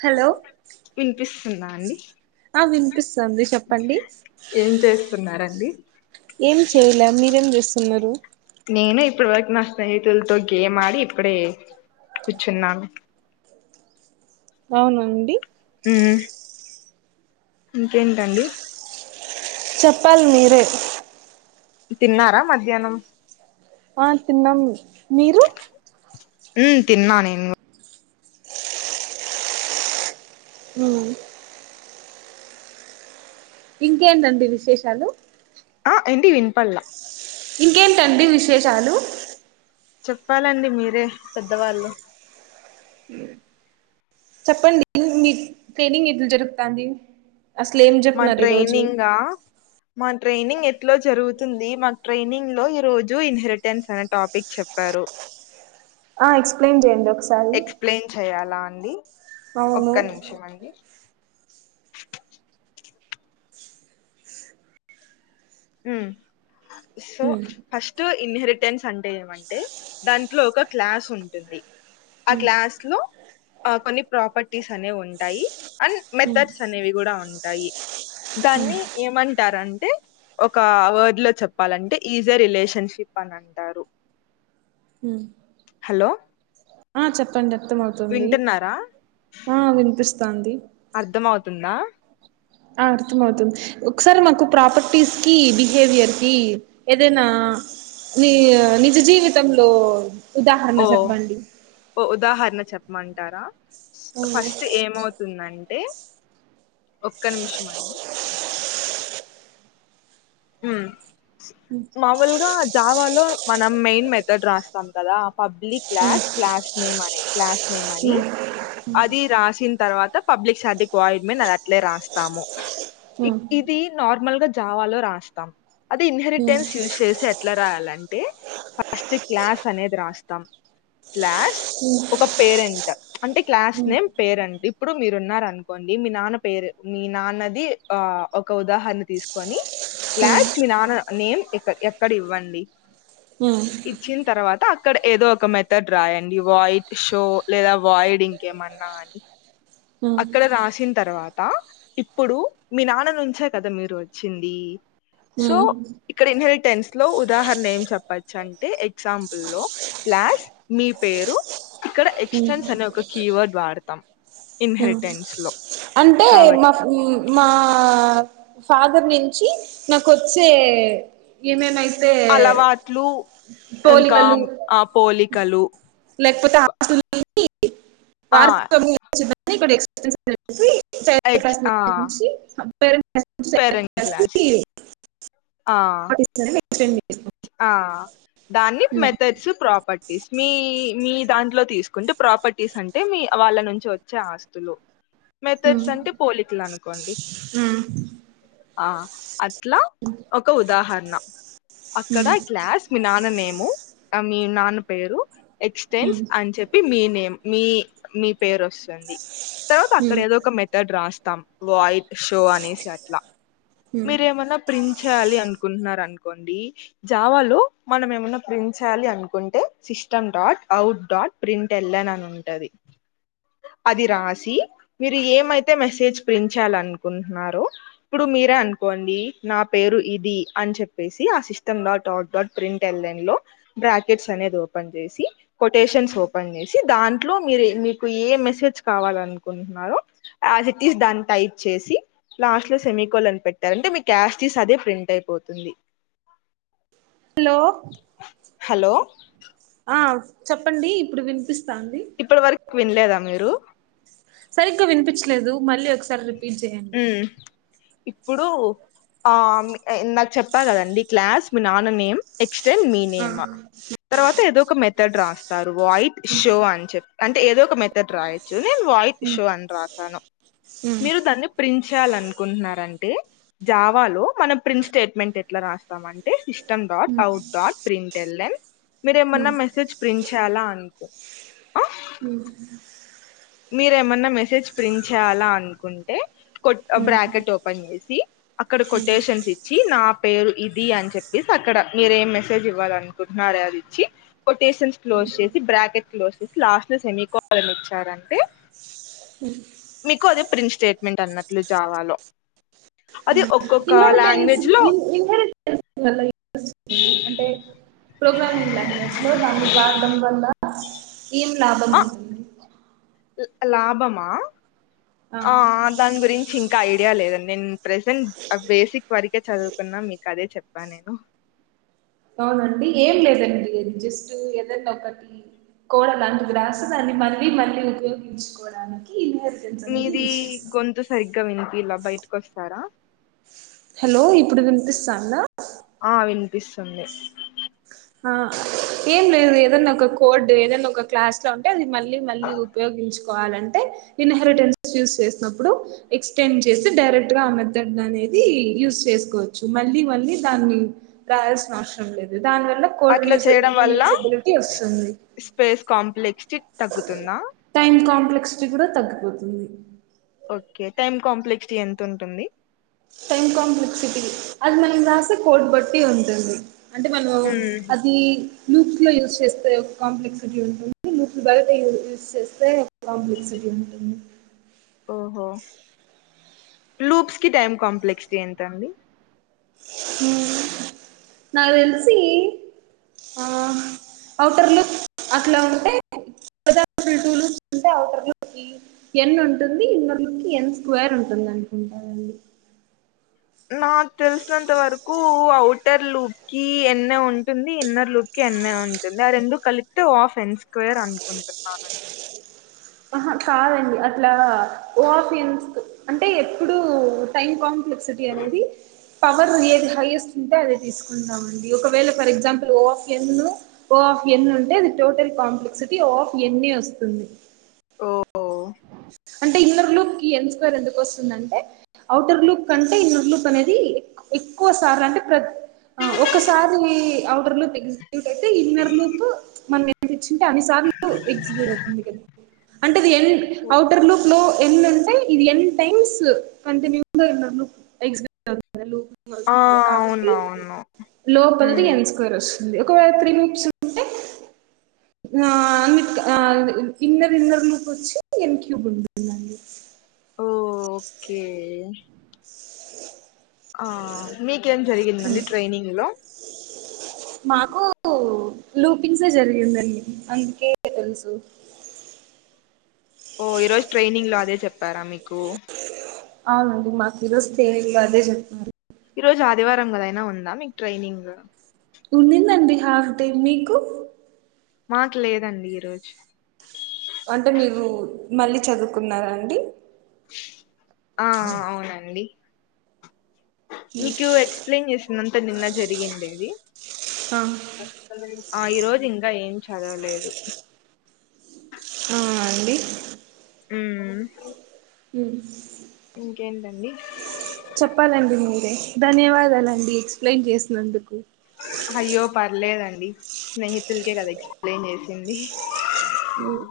Hello వినిపిస్తుందా అండి ఆ వినిపిస్తోంది చెప్పండి ఏం చేస్తున్నారండి ఏం చేయలా మీరేం చేస్తున్నారు నేను ఇప్పటి వరకు నా స్నేహితులతో గేమ్ ఆడి ఇప్పుడే కూర్చున్నాను అవునా అండి ఉం ఇంకేంటండి చెప్పాలి మీరే తిన్నారా మధ్యాహ్నం ఆ తిన్నాం మీరు ఉమ్ తిన్నా నేను హ ఇంకేంటండి విశేషాలు ఎంటి విన్పల్లా ఇంకేంటండి విశేషాలు చెప్పాలండి మీరే పెద్దవాళ్ళు చెప్పండి మీ ట్రేనింగ్ ఎట్లా జరుక్తాంది మా ట్రైనింగ్ గా ట్రైనింగ్ ఎట్లో జరుగుతుంది మాకు ట్రైనింగ్ లో ఈ రోజు ఇన్హెరిటెన్స్ అనే టాపిక్ చెప్పారు ఆ ఎక్స్ప్లెయిన్ చేయండి ఒకసారి ఎక్స్ప్లెయిన్ చేయాలా అండి అవును ఒక్క నిమిషం అండి um so hmm first inheritance అంటే ఏమంటే దాంట్లో ఒక క్లాస్ ఉంటుంది ఆ క్లాస్ లో ఆ కొన్ని ప్రాపర్టీస్ అనేవి ఉంటాయి అండ్ మ్మ్ మెథడ్స్ అనేవి కూడా ఉంటాయి దాన్ని ఏమంటారంటే ఒక వర్డ్ లో చెప్పాలంటే ఈజీ రిలేషన్షిప్ అని అంటారు హ హలో ఆ చెప్పండి అర్థంమవుతుంది వింటున్నారా ఆ వినిపిస్తంది అర్థం అవుతుందా ఆ అర్థం అవుతుంది ఒకసారి మాకు ప్రాపర్టీస్ కి బిహేవియర్ కి ఏదైనా ని నిజ జీవితంలో ఉదాహరణ ఓ చెప్పండి ఓ ఉదాహరణ చెప్ప మ్మంటారా హ్మ్ ఫస్ట్ ఏమవుతుందంటే ఒక్క నిమిషం అండి మ్ మాముూలుగా జావాలో మనం మెయిన్ మెథడ్ రాస్తాం కదా పబ్లిక్ క్లాష్ క్లాష్ నేమ్ అనీ క్లాస్ నేమ్ అని హ్మ్ అది రాసిన తర్వాత తో పబ్లిక్ సార్క్కి పోయిమేది అట్లే రాస్తాము హ్మ్ ఇది నార్మల్ గా జావాలో రాస్త యా అదీ హ్మ్ ఇన్హెరిటెన్స్ యూజ్ చేసి ఎట్లా రాయాలంటే ఫస్ట్ క్లాస్ అనేది రాస్తాం క్లాస్ ఒక పేరెంట్ అంటే క్లాస్ హ్మ్ నేమ్ పేరెంట్ ఇప్పుడు మీరు ఉన్నార అనుకోండి మీ నాన్న పేరు మీ నాన్నది ఆ ఒక ఉదాహరణ తీసుకొని క్లాస్ట్ మీ హ్మ్ నాన్న నేమ్ ఎ ఎక్కడ ఇవ్వండి ఇచ్చిన తర్వాత అక్కడ ఏదో ఒక మెథడ్ రాయండి వైట్ షో లేదా వైట్ ఇంకేమన్నా అని హ్మ్ అక్కడ రాసిన తర్వాత ఇప్పుడు మీ నాన్న నుంచే కదా మీరు వచ్చింది సో హ్మ్ హ్మ్ ఇక్కడ ఇన్హర్ టెన్స్ లో ఉదాహరణ ఏం చెప్పచ్చు అంటే ఎగ్జాంపుల్ లో క్లాస్ మీ పేరు ఇక్కడ హ్మ్ ఎక్స్టెన్స్ అని ఒక కీవర్డ్ వాడతాం మ్ ఇన్హెరిటెన్స్ లో అంటే కాబట్టి మా మా ఆ ఫాదర్ నుంచి నాకొచ్చే ఏమేమయ్ అంటే అలవాట్లు ట పోలి ఇంకా కలు ఆ పోలికలు లే కపోతే ఆస్తుంది [unintelligible] ఆ వ ఎక్స్ ఆ [unintelligible] పేరెంట్ క్లాస్ ఆ [unintelligible] చేస్తాం ఆ దాన్ని మెథడ్స్ ప్రాపర్టీస్ మీ మీ దాంట్లో తీసుకుంటే ప్రాపర్టీ టీస్ అంటే మీ వాళ్ళ నుంచి వచ్చే ఆస్తులు మెథడ్స్ అంటే పోలికలు అనుకోండి ఆ అట్లా ఒక ఉదాహరణ అక్కడ క్లాస్ మీ నాన్న నేము మీ నాన్న పేరు ఎక్స్టెన్స్ అని చెప్పి మీ నేమ్ మీ మీ పేరు వస్తుంది తర్వాత అక్కడ ఏదో ఒక మెథడ్ రాస్తాం వాయిడ్ షో అనేసి అట్లా మీరేమన్నా ప్రింట్ చేయాలి అనుకుంటున్నార అనుకోండి జావాలో మనం ఏమన్నా ప్రింట్ చేయాలి అనుకుంటే system dot out dot print వెళ్ళాలనుంటది అది రాసి మీరు ఏమైతే మెసేజ్ ప్రింట్ చేయాలి అనుకుంటున్నారో ఇప్పుడు మీరే అనుకోండి నా పేరు ఇది అని చెప్పేసి ఆ సిస్ ష్టం లోడాట్ డాట్ ప్రింట్ ఎన్లన్ లో బ్రాకెట్స్ అనేది ఓపెన్ చేసి కొటేషన్స్ ఓపెన్ చేసి సి దాంట్లో మీరు మీకు ఏ మెసేజ్ కావాల అనుకుంటున్నారో యాజ్ టీజ్ దాన్ టైప్ చేసి లాస్ట్ లో సెమికల్ అని పెట్టారంటే మీ యాస్ఇటీస్ అదే ఫ్రింట్ అయిపోతుంది హలో హలో ఆ చెప్పండి ఇప్పుడు వినిపిస్త ఇప్పటి వరకు వినలేదా మీరు సరిగ్గా వినిపించలేదు మళ్ళీ ఒకసారి రిపీట్ చేయండి ఇప్పుడూ ఆ నాకు చెప్పా కదండి క్లాస్ మీ నాన్న నేమ్ స్టిల్ ఆ. మీనేమ్ తర్వాత ఏదో ఒక మెథడ్ రాస్తారు వైట్ షో అని చెప్ప్ అంటే ఏదో ఒక మెథడ్ రాయ్. చ్చ్ నేను వయిట్ షో అని రాసాను మీరు దాన్ని. విశాల్ అనుకుంట్నరంటే జావాలో మన ప్రింట్ స్టేట్మెంట్ ఎట్లా రాస్తామంటే ఇష్. టం డాట్ అవుట్ డాట్ ప్రింట్ ఎలెమ్ మీరు ఏమన్నా మెసేజ్ ప్రింట్ చే. యాలా అనుకో ఆ. ఊహూ. మీరేమన్నా మెసేజ్ ప్రింట్ చేయాలా అనుకుంటే. కొట్ ఆ బ్రాకెట్ ఓపెన్ జేసి అక్కడ కొటేషన్సిచ్చి నా. పేరు ఇది అని చెప్పేసి అక్కడ మీరేం మెసేజ్ ఇవ్వాలనుకుంట్నారే అది ఇచ్చి కొటేషన్స్ క్లో. క్లోజ్ చేసి బ్రాకెట్ క్లోజ్ చేసి లాస్ట్ లో సెమికోలన్ ఇచ్చారంటే. మీకు అదే ప్రింట్ స్టేట్మెంట్ అన్నట్లు జావాలో. అది ఒక్కొక్క ఇన్హెరిటెన్స్ లాంగ్వేజ్లో. ఇన్- [unintelligible] అంటే ప్రోగ్రామింగ్ లాంగ్వేజ్లో దాని వాడం వల్ల. ఏం లాభం ఉంటుంది. లా లాభమా ఆ దాని గురించి ఇంకా ఐడియా లేదండి నేన్. ప్రెజెంట్ ఆ బేసిక్ వరకే చదువుకున్నా మీకు అదే చెప్పా నేను. అవునండి ఏం లేదండి జస్ట్ ఏదనొకటి. కోడ లాంటిది వ్రాసి దాన్ని మళ్ళీ మళ్ళీ ఉపయోగించుకోడానికి. మీది గొంతు సరిగ్గా వినిపియాల బయటికోస్తారా. హాలో ఇప్పుడు వినిపిసందా. ఆ వినిపిసుంది. హా. ఏం లేదు ఏదనా ఒక కోడ్డు ఏదైన్న ఒక క్లాస్ లో ఉంటే అది మళ్ళీ మళ్ళీ ఉపయోగించుకోవాలంటే. ఇన్హెరిటెన్స్ యూస్ చేసినప్పుడు ఎక్స్టెండ్ చేసి డైరెక్ట్ గా ఆ మెథడ్ననేది యూ. సు చేసుకోవచ్చు మళ్లీ మళ్లీ దాన్ని రాయాల్సిన అవసరం లేదు దాన్. కోడు అట్లా యూజ చేయడం వల్ల రియూజబిలిటీ వొసుంది. స్పేస్ కాంప్లెక్స్టీ తగ్గుతుందా టైం కాంప్లెక్సిటీ గూడా తగ్గిపోతుంది. ఒకే టైమ్ కాంప్లెక్సిటీ ఎంతుంటుంది. టైమ్ కాంప్లెక్సిటీ, అది మనం రాసే కోడ్ బట్టి ఉంటుంది. అంటే మనం మ్మ్. అది లూప్స్ లో యూజ్ చేస్తే ఒక కాంప్లెక్సిటీ ఉంటుంది. లూప్స్ బయట యూ యూస్ చేస్తే ఒక కాంప్లెక్సిటీ ఉంటుంది. ఓహో, లూప్స్కి టైమ్ కాంప్లెక్స్టి ఎంతండి. ఊహ్మ్ నాదెల్సి ఆ. అఔటర్ లుక్ అట్లా ఉంటే [unintelligible] ఎన్ ఉంటుంది ఇన్నర్లోకి ఎన్ స్క్వేర్ ఉంటుందనుకుంటానాండి. [inaudible] నాక్ తెలిసినంత వరకు ఔటర్ లుప్కి ఎన్నె ఉంటుంది ఇన్నర్ లుప్కి. ఎన్నె ఉంటుంది ఆ రెండు కలిపితే ఆఫ్ ఎన్ స్క్వేర్ అనుకుంటున్నానండి. ఆహా కాదండి అట్లా ఓ ఆఫ్ యన్స్త్ అంటే ఎప్పుడు టైం కాం. ఓ ఏక్సిటీ అనేది పవర్ ఏది హైయెస్ట్ ఉంటే అదే తీసుకుంటామండి ఒకవేళ for example O. O of n, O of n ఉంటే అది టోటల్ కాంప్లెక్సిటీ ఓ ఆఫ్ ఎన్నే వస్తుంది. ఓఓ. అంటే ఇన్నర్ లుప్కి ఎన్ స్క్వెర్ ఎందుకొసుందంటే అఔటర్ లుప్ కంటే ఇన్నర్ లుప్ అనేది,. ఎక్క్ ఎక్కువ సార్లంటే ప్రత్. ఆ ఒకసారి ఔటర్ లోప్ ఎగ్జిక్యూట్ అయితే ఇన్నర్ లోపు మనం ఏం తెచ్చింటే అన్ని సార్లు ఎగ్జిక్యూట్ అవుతుంది కదా అంటే అది ఎండ్ లుక్ లో ఎండ్ ఉంటే ఇది ఎన్ టైమ్స్ కంటిన్యూ ఎక్సైట్ ఆ అవుతాది కాబట్టి అవునవును లోపలది మ్మ్. ఎన్ స్క్వేర్ వచ్చింది. ఒకవేళ త్రీ మిక్స్ ఉంటే ఆ ఇన్నర్ ఇన్నర్ లుక్ వచ్చి ఎన్ క్యూబ్ ఉంటుంది. అ [inaudible] ఓ ఓకే ఆ మీకేం జరిగిందండి ట్రైనింగ్ లో మాకు లూపింగ్సే జరిగిందండి అందుకే తెలుసు [inaudible] ఓ ఈరోజు ట్రైనింగ్ లో అదే చెప్పారా మీకు అవునండి మాకు ఈరోజు ట్రైనింగ్ లో అదే చెప్తరూ. ఈ రోజు ఆదివారం కదా అయినా ఉందా మీకు ట్రైనింగ్. ఉన్నిందండి హాఫ్ డే మీకు, మాకు లేదండి ఈరోజు అంటే మీరు మళ్ళీ చదువుకున్నారండి. ఆ అవునండి. మీకు ఎక్స్ప్లెయిన్ చేసిందంతా నిన్న జరిగిండేది ఆ ఆ ఈరోజు ఇంకా ఏం చదవలేదు. ఆ అండి. ఉమ్ ఉం ఇంకేంటండి. చెప్పాలండి మీరే ధన్యవాదాలండి ఎక్స్ప్లెయిన్ చేసినందుకు అయ్యో పర్లేదండి స్నేహితులకే కదా ఎక్స్ప్లెయిన్ చేసింది ఉమ్,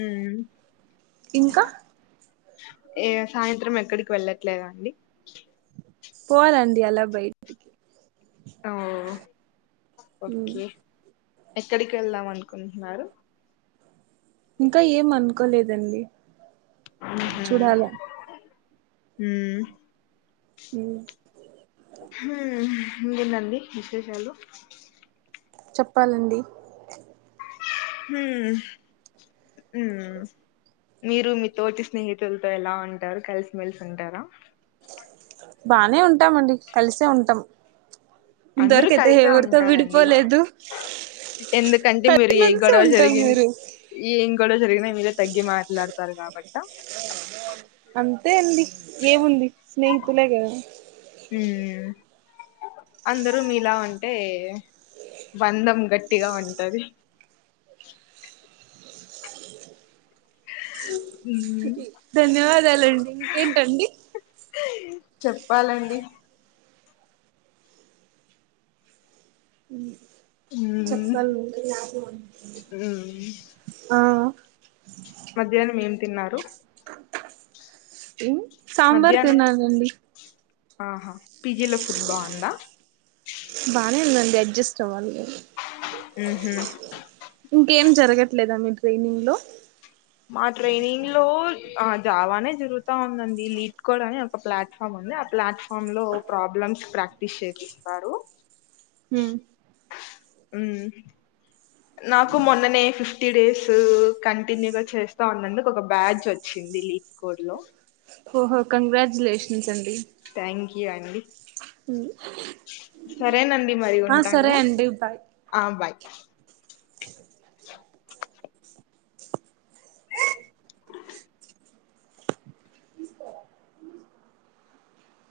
ఉమ్ ఇంకా ఏ సాయంత్రం ఎక్కడికి వెళ్ళట్లేదా అండి పోవాలండి అలా బయటికి ఓ ఉమ్, ఓకే ఎక్కడికి వెళ్దాం అనుకుంటున్నారు కొలేదండి ఊమ్ ఊమ్ హుమ్ ఉమ్, ఉహ్ ఇంతేనండి విశేషాలు చెప్పాలండి హ్మ్ ఉమ్ మీరు మీ తోటి స్నేహితులతో ఎలా ఉంటారు కలిసిమెలిసి ఉంటారా బానే ఉంటామండి కలిసే ఉంటాం అందరూ ఇంతవరకైతే కలిసే ఎవరితో ఉంటారండి విడిపోలేదు ఎందుకంటే థర్టీ మీరు ఏ మంత్సే గొడవ ఉంటారూ జరిగిన్ మీరు ఏం గొడవ జరిగినా మీరే తగ్గి మాట్లాడతారు కాబట్ట అంతే అండి ఏముంది స్నేహి ఆ మ్మ్ అందరూ మీలా ఉంటే బంధం గట్టిగా ఉంటది. మ్ ధన్యవాదాలండి ఇంకేంటండి చెప్పాలండి మ్ హ్మ్ చెప్పాలి ఇంకా ఆ మధ్యాహ్నం ఏం తిన్నారు మ్మ్ సాంబార్ మధ్యాహ్నం తినాలండి ఆహా ఫీజిలో ఫుడ్ బావుందా దే అడ్జస్ట్ అవ్వాలిగ ఉహ్మ్ ఇంకేం జరగట్లేదా మీ ట్రైనింగ్ లో మా ట్రైనింగ్ లో ఆ జావానే జరుగుతా ఉందండి. లీడ్కోడ్ అని ఒక ఫ్లాట్ఫాము ఉందే ఆ ప్లాట్ ఫామ్ లో ప్రాబ్లమ్స్ ప్రాక్టీస్ చేపిస్తారు. హ్మ్ మ్మ్ నాకు మొన్ననే ఫిఫ్టీ డేస్ కంటిన్యూగా చేస్తా ఉన్నందుకు ఒక బ్యాజ్ వచ్చిన్ ది లీప్కోడ్ లో ఓహో కంగ్రాచ్యులేషన్స్ అన్ థ్యాంక్ యూ అండి అండి సరేనండి మరి ఆ ఉంటాను సరే బాయ్ ఆ బాయ్